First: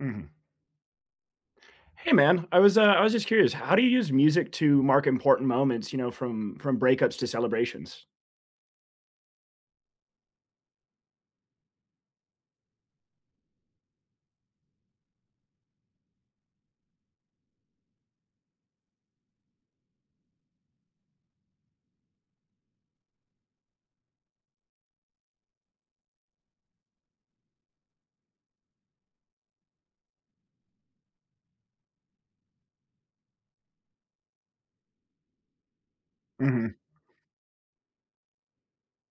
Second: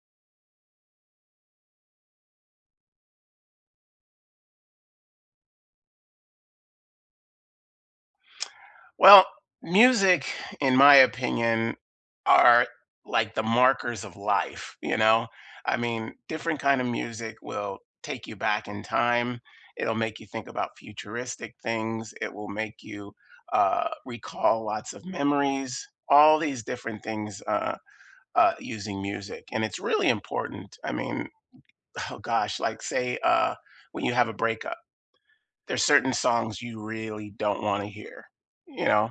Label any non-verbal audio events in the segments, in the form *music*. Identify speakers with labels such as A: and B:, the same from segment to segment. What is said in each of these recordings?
A: Mhm. Hey, man. I was, uh, I was just curious, how do you use music to mark important moments, you know, from from breakups to celebrations?
B: Well, music, in my opinion, are like the markers of life, you know? I mean, different kind of music will take you back in time, it'll make you think about futuristic things, it will make you, uh, recall lots of memories all these different things, uh uh, using music. And it's really important, I mean oh gosh, like say, uh, when you have a breakup, there are certain songs
A: Mhm.
B: you really don't wanna hear, you know,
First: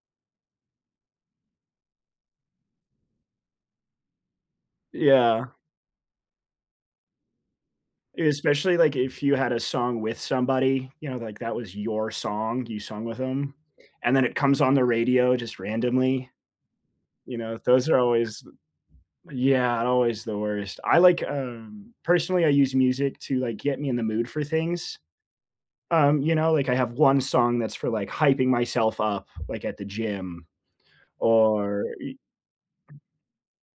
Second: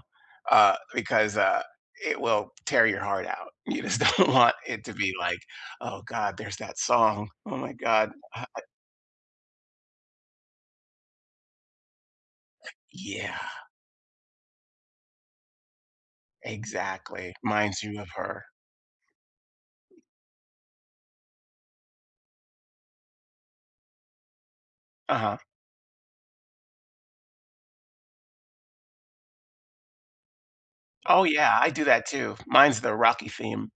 B: uh, because, uh, it will tear your heart out. You just don't want it to be like,
A: Yeah.
B: "Oh, god, there's that song. Oh, my god, ha it"
A: Especially, like, if you had a song with somebody, you know, like, that was your song, you sung with
B: Yeah.
A: them, and then it comes on the radio, just randomly.
B: Exactly,
A: You know,
B: minds
A: those
B: you
A: are
B: of
A: always
B: her.
A: th Yeah, always the worst. I like, um, personally, I use music to, like, get me in the mood for things.
B: Uh-huh.
A: Um, you know, like, I have 1 song that's for, like, hyping myself up, like, at the gym.
B: Oh, yeah, I do
A: Or
B: that
A: y
B: too. Mine's the Rocky theme.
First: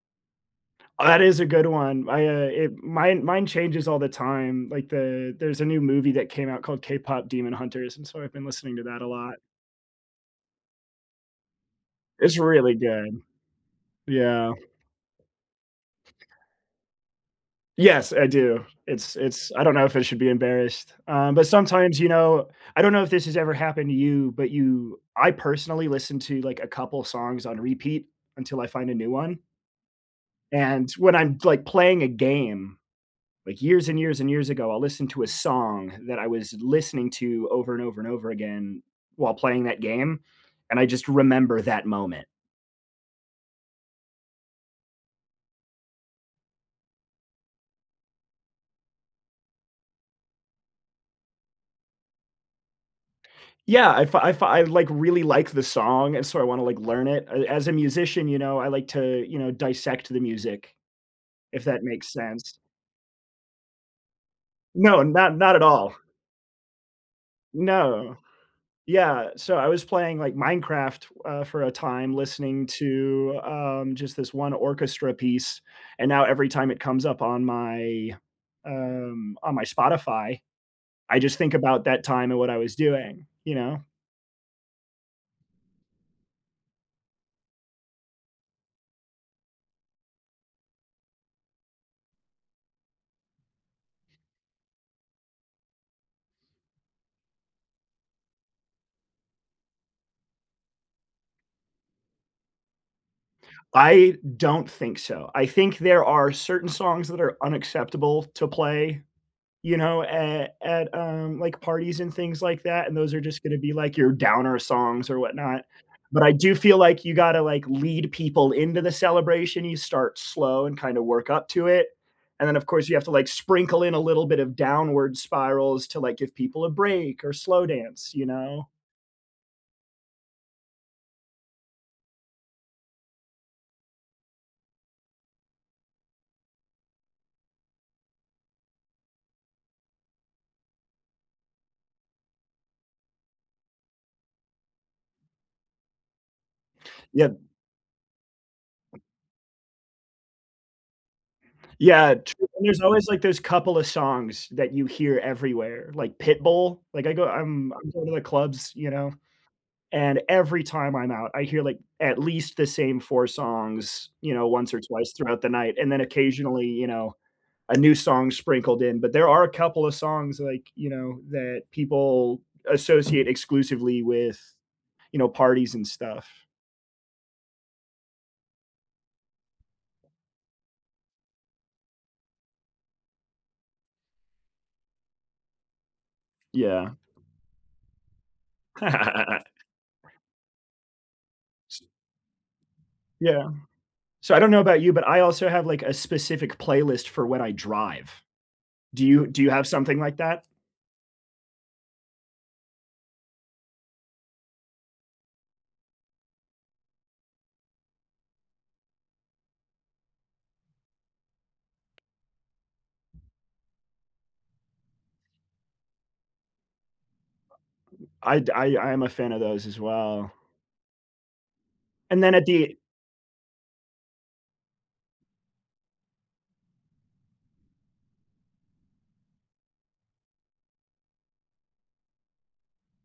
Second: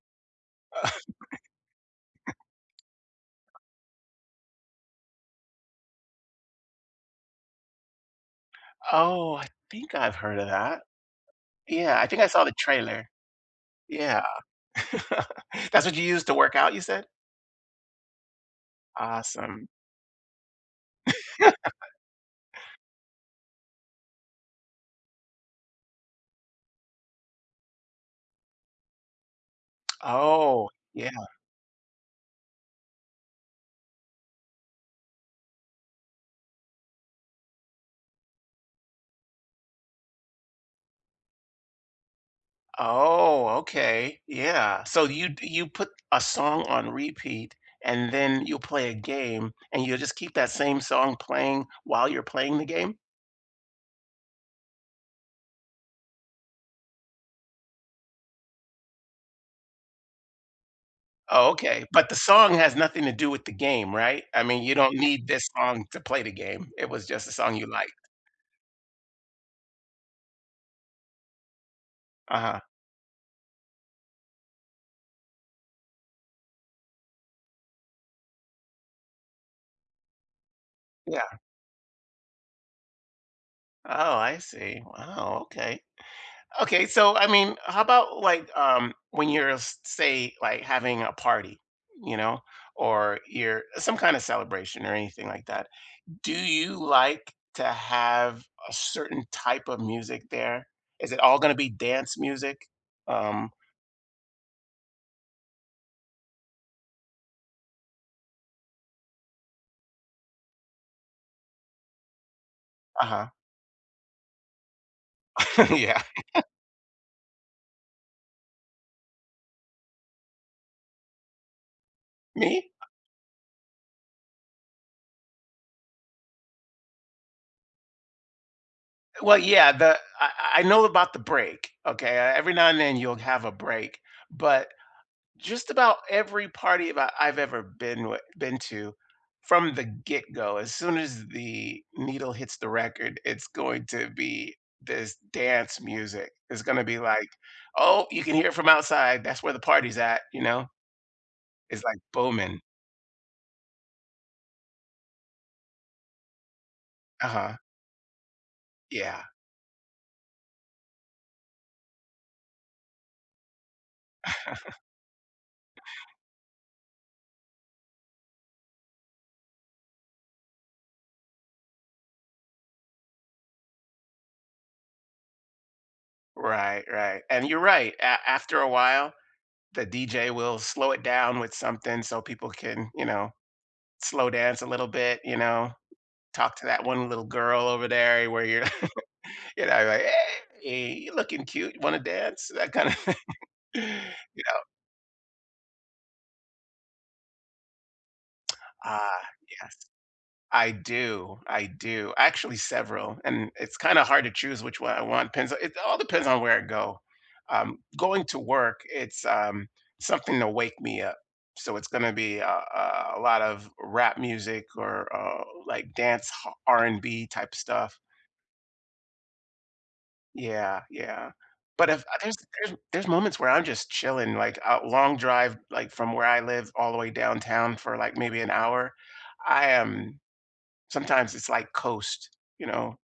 A: Oh, that is a good one. I, uh, it mine mine
B: *chuckles*
A: changes all the time. Like, the there's a new movie that came out called K-Pop Demon Hunters, and so I've been listening to that a
B: Oh,
A: lot.
B: I think I've heard of that. Yeah, I think I
A: It's
B: saw the
A: really
B: trailer.
A: good.
B: Yeah.
A: Yeah.
B: *laughs* That's what you use to work out, you said?
A: Yes, I do. It's it's I
B: Awesome.
A: don't know if I should be embarrassed, um, but
B: *laughs*
A: sometimes, you know, I don't know if this has ever happened to you, but you I personally listen to, like, a couple songs on repeat until I find a new one
B: Oh,
A: and
B: yeah.
A: when I'm, like, playing a game, like, uh, years and years and years ago, I'll listen to a song that I was listening to over and over and over again while playing that game, and I just remember that moment.
B: Oh, okay. Yeah, so you'd you put a song on repeat, and then you'll play a game, and you'll just keep that same song playing while you're playing the game?
A: Yeah, If i If i I, like, really like the song, and so I wanna, like, learn it. I as a musician, you know, I like to, you know, dissect the music,
B: Oh,
A: if that
B: okay. But
A: makes
B: the song
A: sense.
B: has nothing to do with the game, right? I mean, you don't
A: No.
B: need
A: Not
B: this
A: not at
B: song
A: all.
B: to play the game, it was just a song you liked.
A: No. Yeah. So I was playing, like, Minecraft, uh, for a time
B: Uh-huh.
A: listening to, um, just this 1 orchestra piece, and now every time it comes up on my, um, on my Spotify, I
B: Yeah.
A: just think about that time and what I was doing, you know?
B: Oh, I see. Wow, okay. Okay. So I mean, how about, like, um, when you're, uh, s say, like having a party, you know, or you're some kind of celebration or anything like that. Do you like to have a certain type of music there? Is it all gonna be dance music? Um
A: I don't think so. I think there are certain songs that are unacceptable to play, you know, at at, um, like, parties and things like that, and those are
B: Uh-huh.
A: just gonna be, like, your downer songs or whatnot,
B: *laughs* Yeah.
A: but I
B: *laughs*
A: do feel like you gotta, like, lead people into the celebration, you start slow and kinda work up to it, and then, of
B: Me?
A: course, you have to, like, sprinkle in a little bit of downward spirals to, like, give people a break or slow dance, you know?
B: Well, yeah, the I I I know about the break, okay? Uh, every now and then, you'll have a break. But just about every party that I've ever been with been to from the get go, as soon as the needle hits the record, it's going to be this dance music. It's gonna be like,
A: Yep.
B: "Oh, you can hear it from outside, that's where the party's at." you know? It's like
A: Yeah, true
B: booming.
A: and there's always, like, those couple of songs that you hear everywhere, like Pitbull. Like, I go
B: Uh-huh.
A: I'm I'm going to the clubs, you know,
B: Yeah.
A: and every time I'm out, I hear, like, at least the same 4 songs, you know, once
B: *chuckles*
A: or twice throughout the night, and then occasionally, you know, a new song sprinkled in, but there are a couple of songs, like, you know, that people associate exclusively with, you know, parties and stuff.
B: Right, right. And you're right, a after a while, the DJ will slow it down with something so people can, you know, slow dance a little bit, you know, talk to that
A: Yeah.
B: one little girl over there you where you're *chuckles*
A: *laughs*
B: You know, like, "Hey! Aye, you looking cute, you
A: S
B: wanna dance?" that kinda thing,
A: Yeah.
B: you
A: So, I don't know
B: know?
A: about you, but I also have, like, a specific playlist for when I drive.
B: Uh,
A: Do you Do you have
B: yes.
A: something like that?
B: I do. I do. Actually, several, and it's kinda hard to choose which one I want, depends it all depends on where I go. Um, going to work, it's, um, something to wake me up, so it's gonna be a a a lot of rap music or, uh, like, dance ha R and B type stuff.
A: I'd I I am a fan of those as well.
B: Yeah, yeah. But if a
A: And
B: There's
A: then at
B: there's
A: the
B: there's moments where I'm just chilling, like, uh, long drive, like, from where I live all the way downtown for, like, maybe 1 hour, I am Sometimes it's like coast, you know,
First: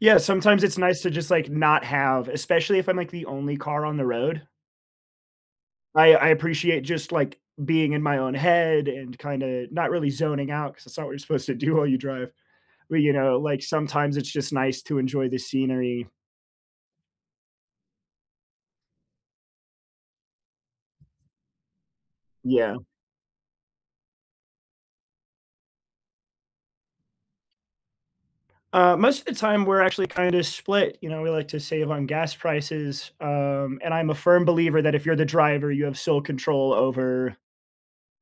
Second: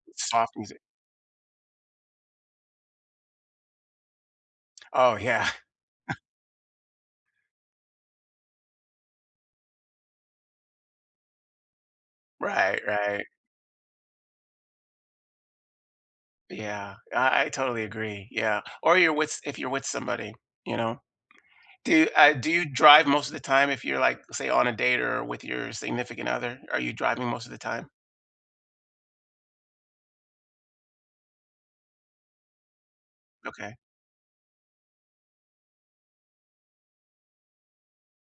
A: Yeah,
B: soft
A: sometimes it's
B: music.
A: nice to just, like, not have especially if I'm, like, the only car on the road.
B: Oh, yeah.
A: I
B: *chuckles*
A: I appreciate just, like, being in my own head and kinda not really zoning out, 'cause it's not what you're supposed to do while you drive.
B: Right,
A: But, you
B: right.
A: know, like, sometimes it's just nice to enjoy the scenery.
B: Yeah. I I totally agree. Yeah. Or you're with s if you're with somebody, you know? Do, uh Do you
A: Yeah.
B: drive most of the time if you're, like, say, on a date or with your significant other? Are you driving most of the time?
A: Uh, most of the time, we're actually kinda split, you know, we like to save on gas prices,
B: Okay.
A: um, and I'm a firm believer that if you're the driver, you have sole control over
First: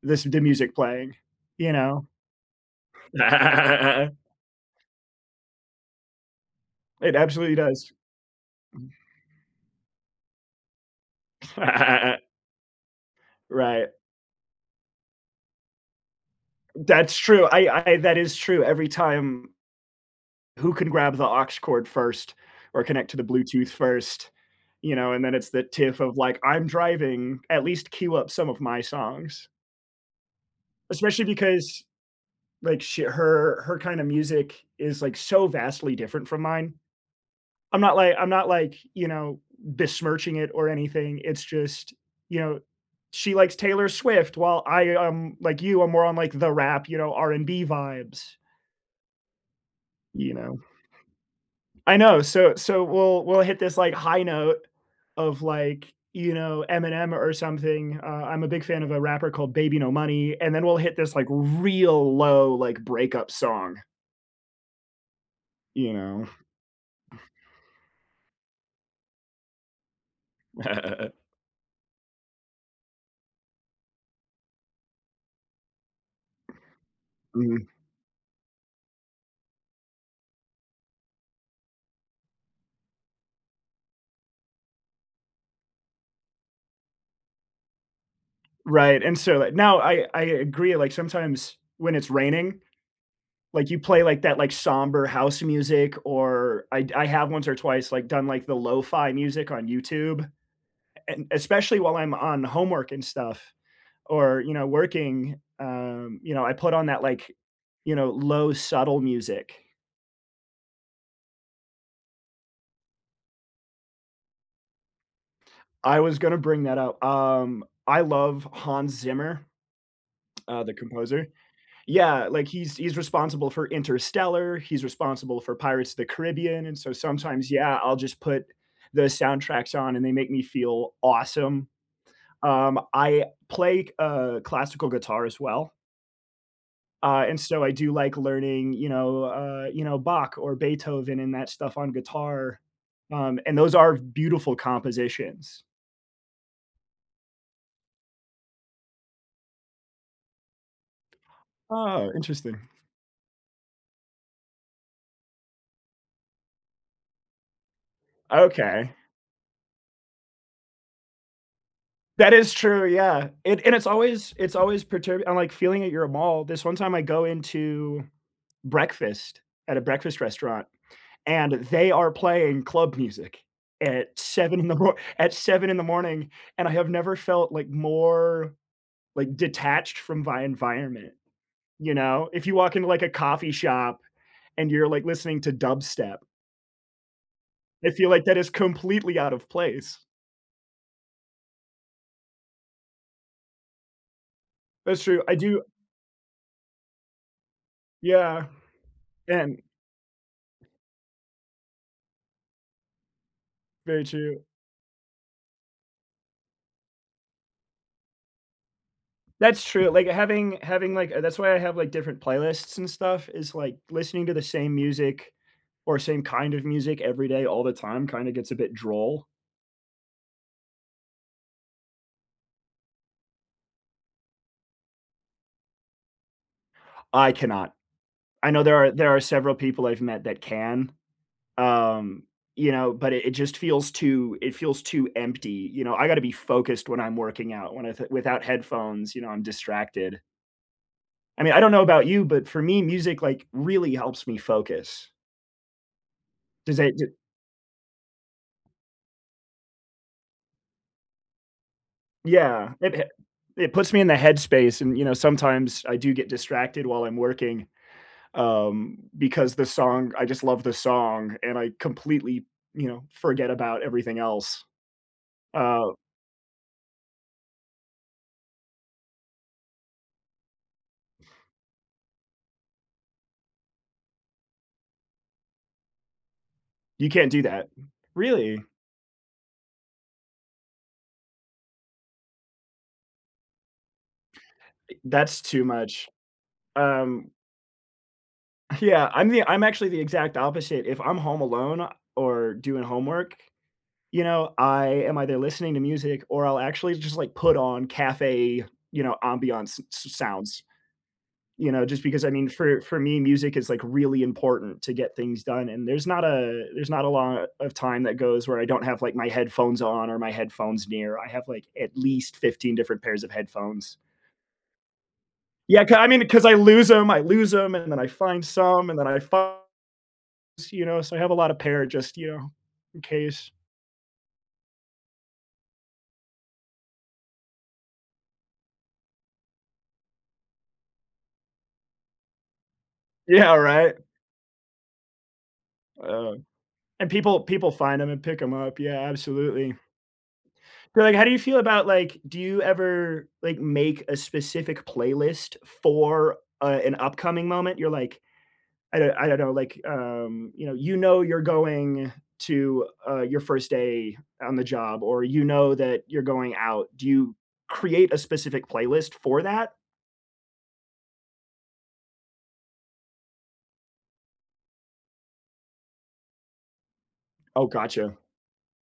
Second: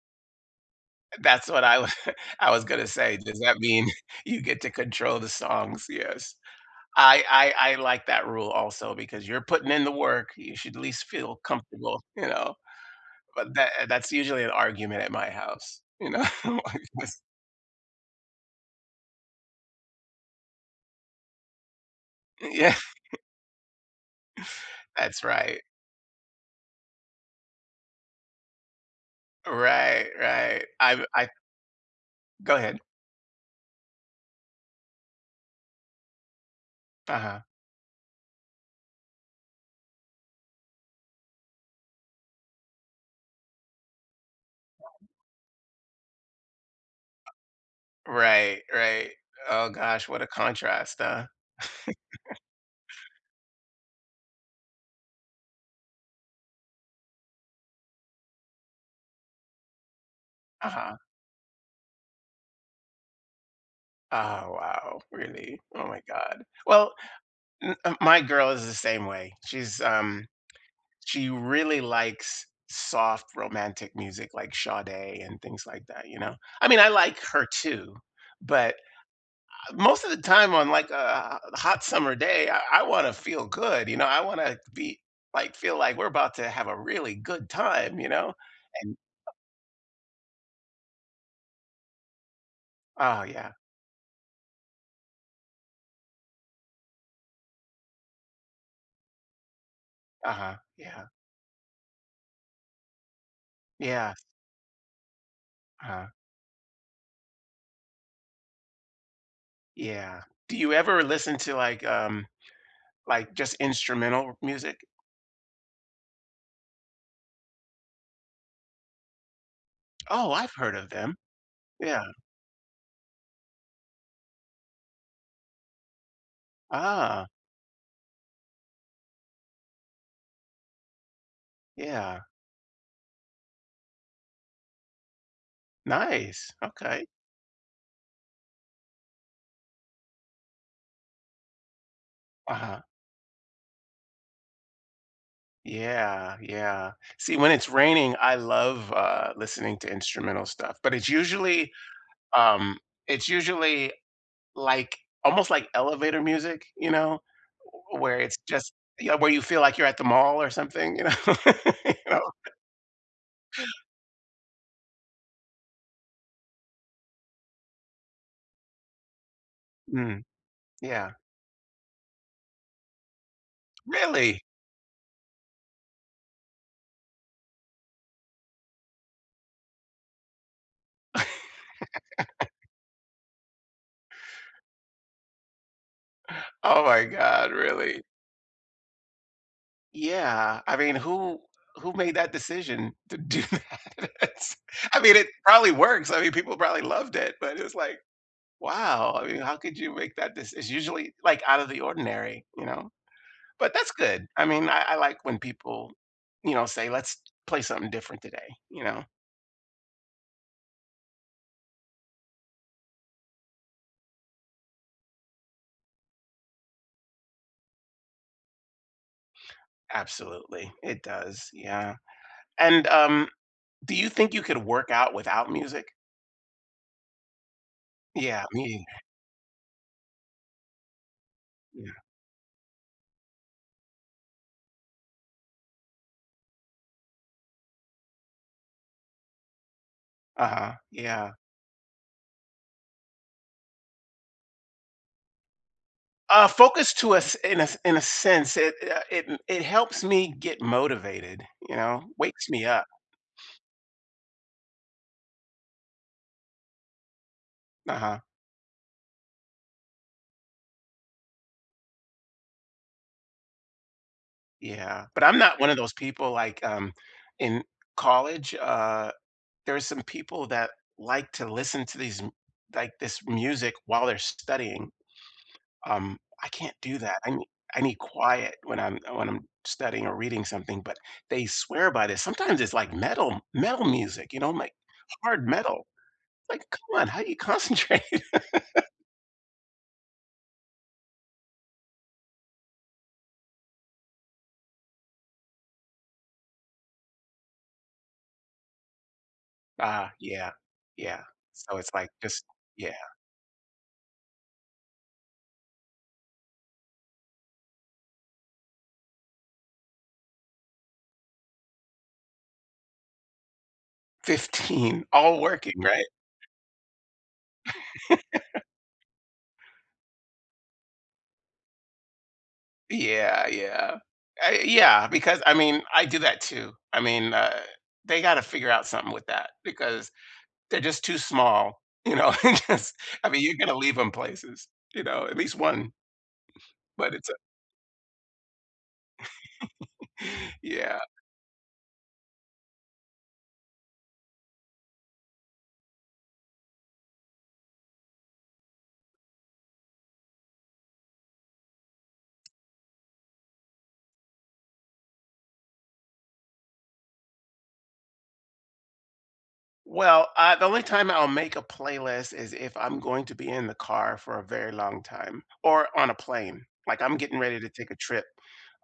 A: this the music playing,
B: That's what
A: you
B: I wa
A: know.
B: I was gonna say, does that mean *chuckles*
A: *laughs*
B: you get to control the songs? Yes.
A: It
B: I
A: absolutely
B: I I
A: does.
B: like that rule also because you're putting in the work, you should least feel comfortable, you
A: *laughs*
B: know, but tha uh,
A: Right.
B: that's usually an argument at my house, you know, I
A: That's
B: guess.
A: true, I I that is true, every time who can grab the aux cord first
B: Uh, yeah.
A: or connect to the Bluetooth first, you know,
B: That's
A: and then it's
B: right.
A: the tiff of, like, "I'm driving, at least queue up some of my songs"
B: Right, right, I'm
A: especially
B: I
A: because,
B: Go head.
A: like, sh her her kind of music is, like, so vastly different from mine.
B: Uh-huh.
A: I'm not like I'm not like, you know, besmirching it or anything, it's just, you know, she likes Taylor Swift while I am, like you, I'm more on, like, the rap, you know, R&B vibes
B: Right, right, oh gosh, what a
A: you know.
B: contrast, uh
A: I know. So so,
B: *chuckles*
A: we'll we'll hit this, like, high note of, like, you know, Eminem or something, uh, I'm a big fan of a rapper called Baby No Money, and then we'll hit
B: Uh-huh.
A: this, like, real low, like, breakup song.
B: Oh, wow, really? Oh
A: You
B: my
A: know?
B: god. Well,
A: *chuckles*
B: m uh my girl is the same way. She's, um
A: *laughs*
B: she really likes soft, romantic music like Sade and things like that, you know. I mean, I like her
A: Mhm.
B: too, but, ah, most of the time on, like, uh, uh, a hot summer day, I wanna feel good, you know, I wanna be like feel like we're about to have a really good time, you know, and
A: Right, and so now, I I agree, like, sometimes when it's raining,
B: Oh, yeah.
A: like, you play, like, that, like, somber house music or I'd I have once or twice, like, done, like, the lo-fi music on YouTube.
B: Uh-huh, yeah.
A: And especially while I'm on homework and stuff
B: Yes.
A: or, you know, working,
B: Uh-huh.
A: um, you know, I put on that, like, you know, low subtle music.
B: Yeah. Do you ever listen to, like, um, like, just instrumental music?
A: I was gonna bring that up. Um, I love Hans Zimmer,
B: Oh, I've
A: uh, the
B: heard of them.
A: composer.
B: Yeah.
A: Yeah, like, he's he's responsible for Interstellar, he's responsible for Pirates of the Caribbean, and so
B: Ah.
A: sometimes, yeah, I'll just put the soundtracks on, and they make me feel awesome.
B: Yeah.
A: Um, I play c uh, classical guitar as well.
B: Nice, okay.
A: Uh, and so, I do like learning, you know, uh, you know, Bach or Beethoven and that stuff on guitar.
B: Uh-huh.
A: Um, and those are beautiful compositions.
B: Yeah, yeah. See, when it's raining, I love, uh, listening to instrumental stuff. But it's usually
A: Aw, interesting.
B: um, it's usually, like almost like elevator music, you know, w where it's just
A: Okay.
B: Yeah, where you feel like you're at the mall or something, you know? *laughs* You know?
A: That is true, yeah, it and it's always it's always perturbed I'm like, feeling at your mall. This one time I go into breakfast at a breakfast
B: Mhm.
A: restaurant,
B: Yeah.
A: and they are playing club music at
B: Really?
A: 7 in the mor at 7 in the morning, and I have never felt like, more like, detached from my environment. You know? If you
B: *laughs*
A: walk into, a coffee shop and you're, like, listening to dubstep
B: Oh my god,
A: I
B: really?
A: feel like that is completely out of place.
B: Yeah. I mean, who who made that decision to do that, it's I
A: That's
B: mean,
A: true.
B: it
A: I do
B: probably works. I mean, people probably loved it, but it was like,
A: Yeah.
B: "Wow." I mean, how
A: And
B: could you make that deci it's usually, like, out of the ordinary, you know? But that's
A: Very
B: good.
A: true.
B: I mean, I I like when people, you know, say, "Let's play something different today," you know?
A: That's true. Like, having having, like, a that's why I have, like, different playlists and stuff is, like, listening to the same music or same kind of music every day all the time kinda gets a bit droll.
B: Absolutely, it does, yeah. And, um, do you think you could work out without music?
A: I cannot.
B: Yeah,
A: I know there
B: me.
A: are there are several people I've met that can,
B: Yeah.
A: um, you know, but it it just feels too it feels too empty, you know? I gotta be focused when I'm working out. When I th without headphones, you know, I'm distracted.
B: Uh-huh, yeah.
A: I mean, I don't know about you, but for me, music, like, really helps me focus.
B: Uh,
A: Does
B: focus
A: it do
B: to a s in a in a sense, it, uh, it m it helps me get motivated, you know, wakes me
A: Yeah,
B: up.
A: it ha it puts me in the headspace and, you know, sometimes I do get distracted while I'm working,
B: Uh-huh.
A: um, because the song I just love the song and I completely, you know, forget about everything else.
B: Yeah, but I'm not one of
A: Uh
B: those people like, um, in college, uh, there are some people that like to listen to these m like, this music while they're studying. Um, I can't do
A: You
B: that, I
A: can't do
B: nee
A: that.
B: I need quiet
A: Really?
B: when I'm when I'm studying or reading something, but they swear by this. Sometimes it's like metal m metal music, you know, like,
A: I that's
B: hard
A: too
B: metal.
A: much.
B: Like, "Come on, how do
A: Um
B: you concentrate?" *laughs*
A: Yeah, I'm the I'm actually the exact opposite. If I'm home alone or doing homework, you know, I am either listening to music or I'll actually just, like, put on café, you know, ambiance s
B: Ah,
A: s
B: yeah.
A: sounds.
B: Yeah.
A: You
B: So
A: know,
B: it's
A: just
B: like
A: because, I
B: just
A: mean, for
B: yeah.
A: for me, music is, like, really important to get things done and there's not a there's not a lot of time that goes where I don't have, like, my headphones on or my headphones near; I have, like, at least 15 different pairs of headphones.
B: 15? All working,
A: Yeah, 'ca
B: right?
A: I mean, 'cause I lose 'em I lose 'em, and then I find
B: *laughs*
A: some, and then I fi s you know, so I have a lot of pair just, you know, in
B: Yeah,
A: case.
B: yeah. I yeah, because, I mean, I do that too. I mean, uh, they gotta figure out something with that because they're just too small. You know, I guess I mean,
A: Yeah,
B: you're gonna
A: right?
B: leave 'em places, you know, at least 1.
A: Um, and
B: But it's, uh
A: people people find 'em and pick 'em up, yeah, absolutely.
B: *laughs* Yeah.
A: But, like, how do you feel about, like do you ever, like, make a specific playlist for, uh, an upcoming moment? You're like I do I don't know, like, um, you know, you know you're going to, uh, your 1st day on the job or you know that you're going out, do you create a specific playlist for that?
B: Well, ah, the only time I'll make a playlist is if I'm going to be in the car for a very long time or on a plane. Like, I'm getting ready
A: Oh,
B: to take a
A: gotcha.
B: trip,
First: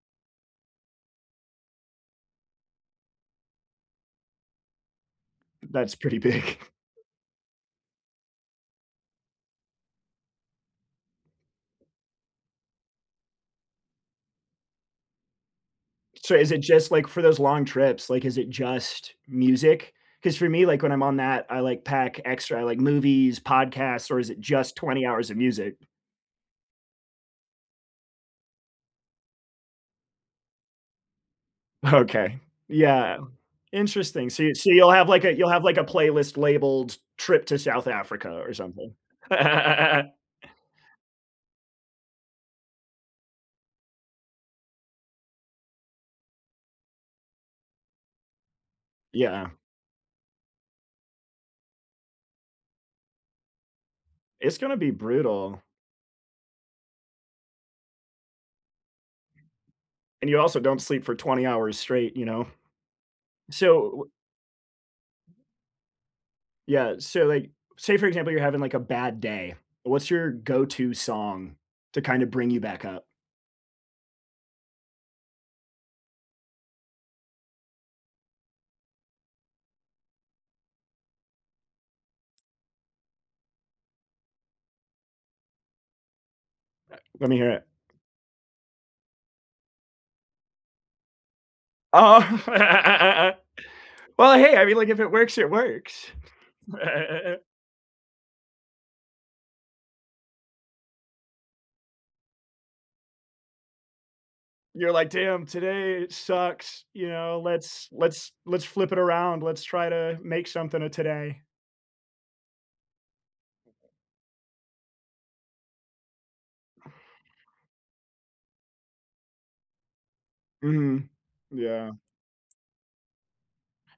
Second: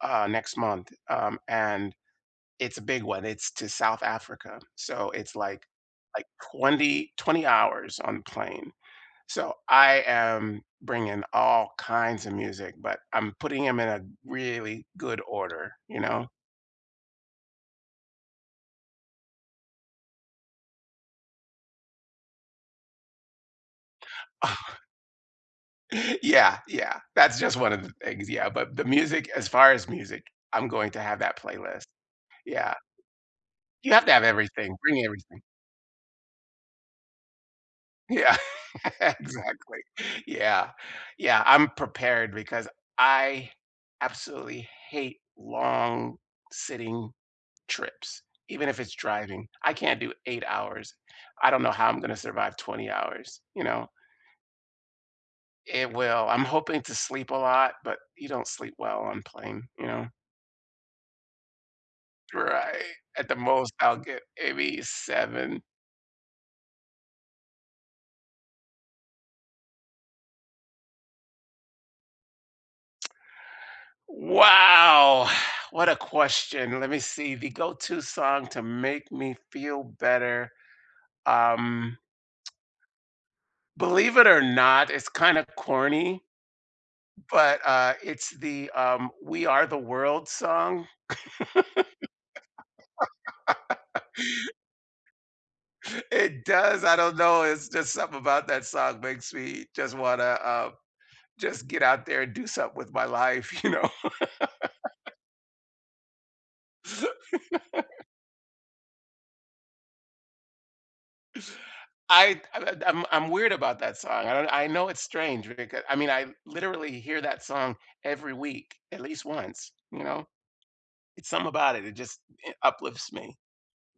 B: uh, next month, um, and it's a big one, it's to South Africa. So it's like
A: That's pretty
B: like
A: big.
B: 20 20 hours on plane. So I am bringing all kinds of music, but I'm putting 'em in a really good order, you know?
A: So is it just, like, for those long trips, like, is it just music? 'Cause for me, like, when I'm on that, I, like, pack extra; I like movies, podcasts or is it just
B: Oh.
A: 20 hours of music?
B: Yeah, yeah. That's just 1 of the things, yeah. But the music as far as music, I'm going to have that playlist.
A: Okay.
B: Yeah.
A: Yeah.
B: You have to have
A: Interesting, so you so
B: everything,
A: you'll
B: bring
A: have, like, a
B: everything.
A: you'll have, like, a playlist labeled "trip to South Africa"
B: Yeah,
A: or something.
B: exactly.
A: *laughs*
B: Yeah. Yeah, I'm prepared because I absolutely hate long, sitting trips, even if it's driving.
A: Yeah.
B: I can't do 8 hours. I don't know how I'm going to survive 20 hours, you know?
A: It's gonna be brutal.
B: It will. I'm hoping to sleep a lot, but you don't sleep well on plane, you know?
A: And you also don't sleep for 20 hours straight, you know?
B: Right. At the
A: So,
B: most, I'll
A: w
B: get maybe 7.
A: Yeah, so, like, say, for example, you're having, like, a bad day. What's your go-to song to kind of bring you back up?
B: Wow! *exhales* What a question. Let me see, the go-to song to make me feel better, um *tsk* believe it or not, it's kinda corny
A: Let me hear
B: but,
A: it.
B: uh, it's the, um, We Are the World song.
A: Oh. *laughs* Well,
B: *laughs*
A: hey, I mean, like, if it works, it works.
B: It does, I don't know,
A: *chuckles*
B: it's just something about that song, makes me just wanna, um, just get out there and do something with my life, you know?
A: You're like,
B: *laughs*
A: "Damn, today sucks. You know, let's
B: *laughs*
A: let's let's flip it around. Let's try to make something of today."
B: I I I I'm I'm weird about that song, I don't I know it's strange becau I mean, I literally hear that song every week, at least once, you know?
A: Mhm,
B: It's something about it, it
A: yeah.
B: just, eh, uplifts me.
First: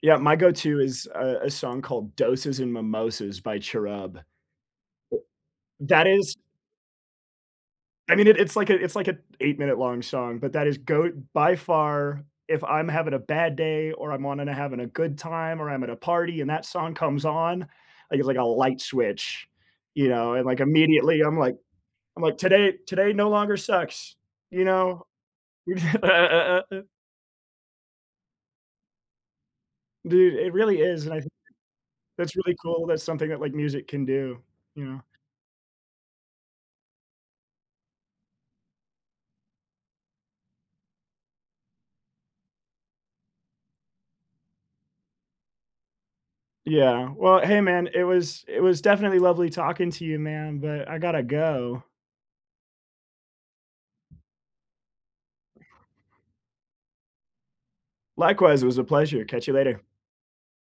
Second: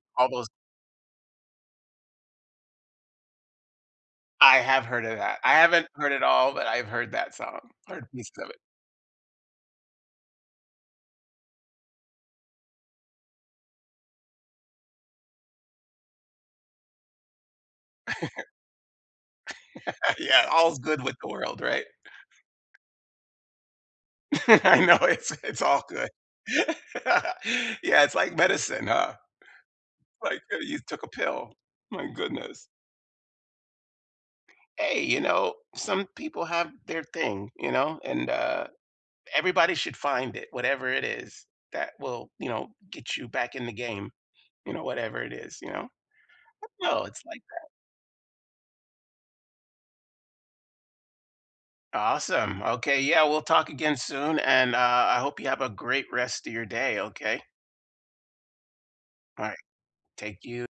A: Yeah, my
B: Almost
A: go-to is a a song called Doses and Mimosas by Cherub.
B: I have heard of
A: U
B: that. I haven't
A: that
B: heard it
A: is
B: all, but I've heard that song. Heard a
A: I mean,
B: piece
A: it
B: of
A: it's
B: it.
A: like a it's like a eight-minute-long song, but that is GOAT by far. If I'm having a bad day or I'm wanting to having a good time or I'm at a party and that song comes on, I get, like, a light switch, you
B: *laughs*
A: know, and,
B: Yeah,
A: like,
B: all's good with
A: immediately,
B: the
A: I'm like
B: world, right?
A: I'm like, "Today today no longer sucks,"
B: *laughs*
A: you
B: I know,
A: know?
B: it's it's all good.
A: *laughs*
B: Yeah, it's like medicine, huh?
A: Dude,
B: Like,
A: it
B: uh, you
A: really
B: took
A: is,
B: a
A: and I
B: pill. My
A: that's really
B: goodness.
A: cool, that's something that, like, music can do, you know?
B: Hey, you know, some people have their thing, you know, and, uh, everybody should find it, whatever it is, that will, you know, get you back in the game, you know, whatever it is, you know? I know,
A: Yeah.
B: it's
A: Well,
B: like
A: hey,
B: that.
A: man, it was it was definitely lovely talking to you, man, but I gotta go.
B: Awesome. Okay, yeah, we'll talk again soon and, uh, I hope you have a great rest of your day, okay?
A: Likewise, it was a pleasure,
B: All
A: catch you
B: right,
A: later.
B: thank you.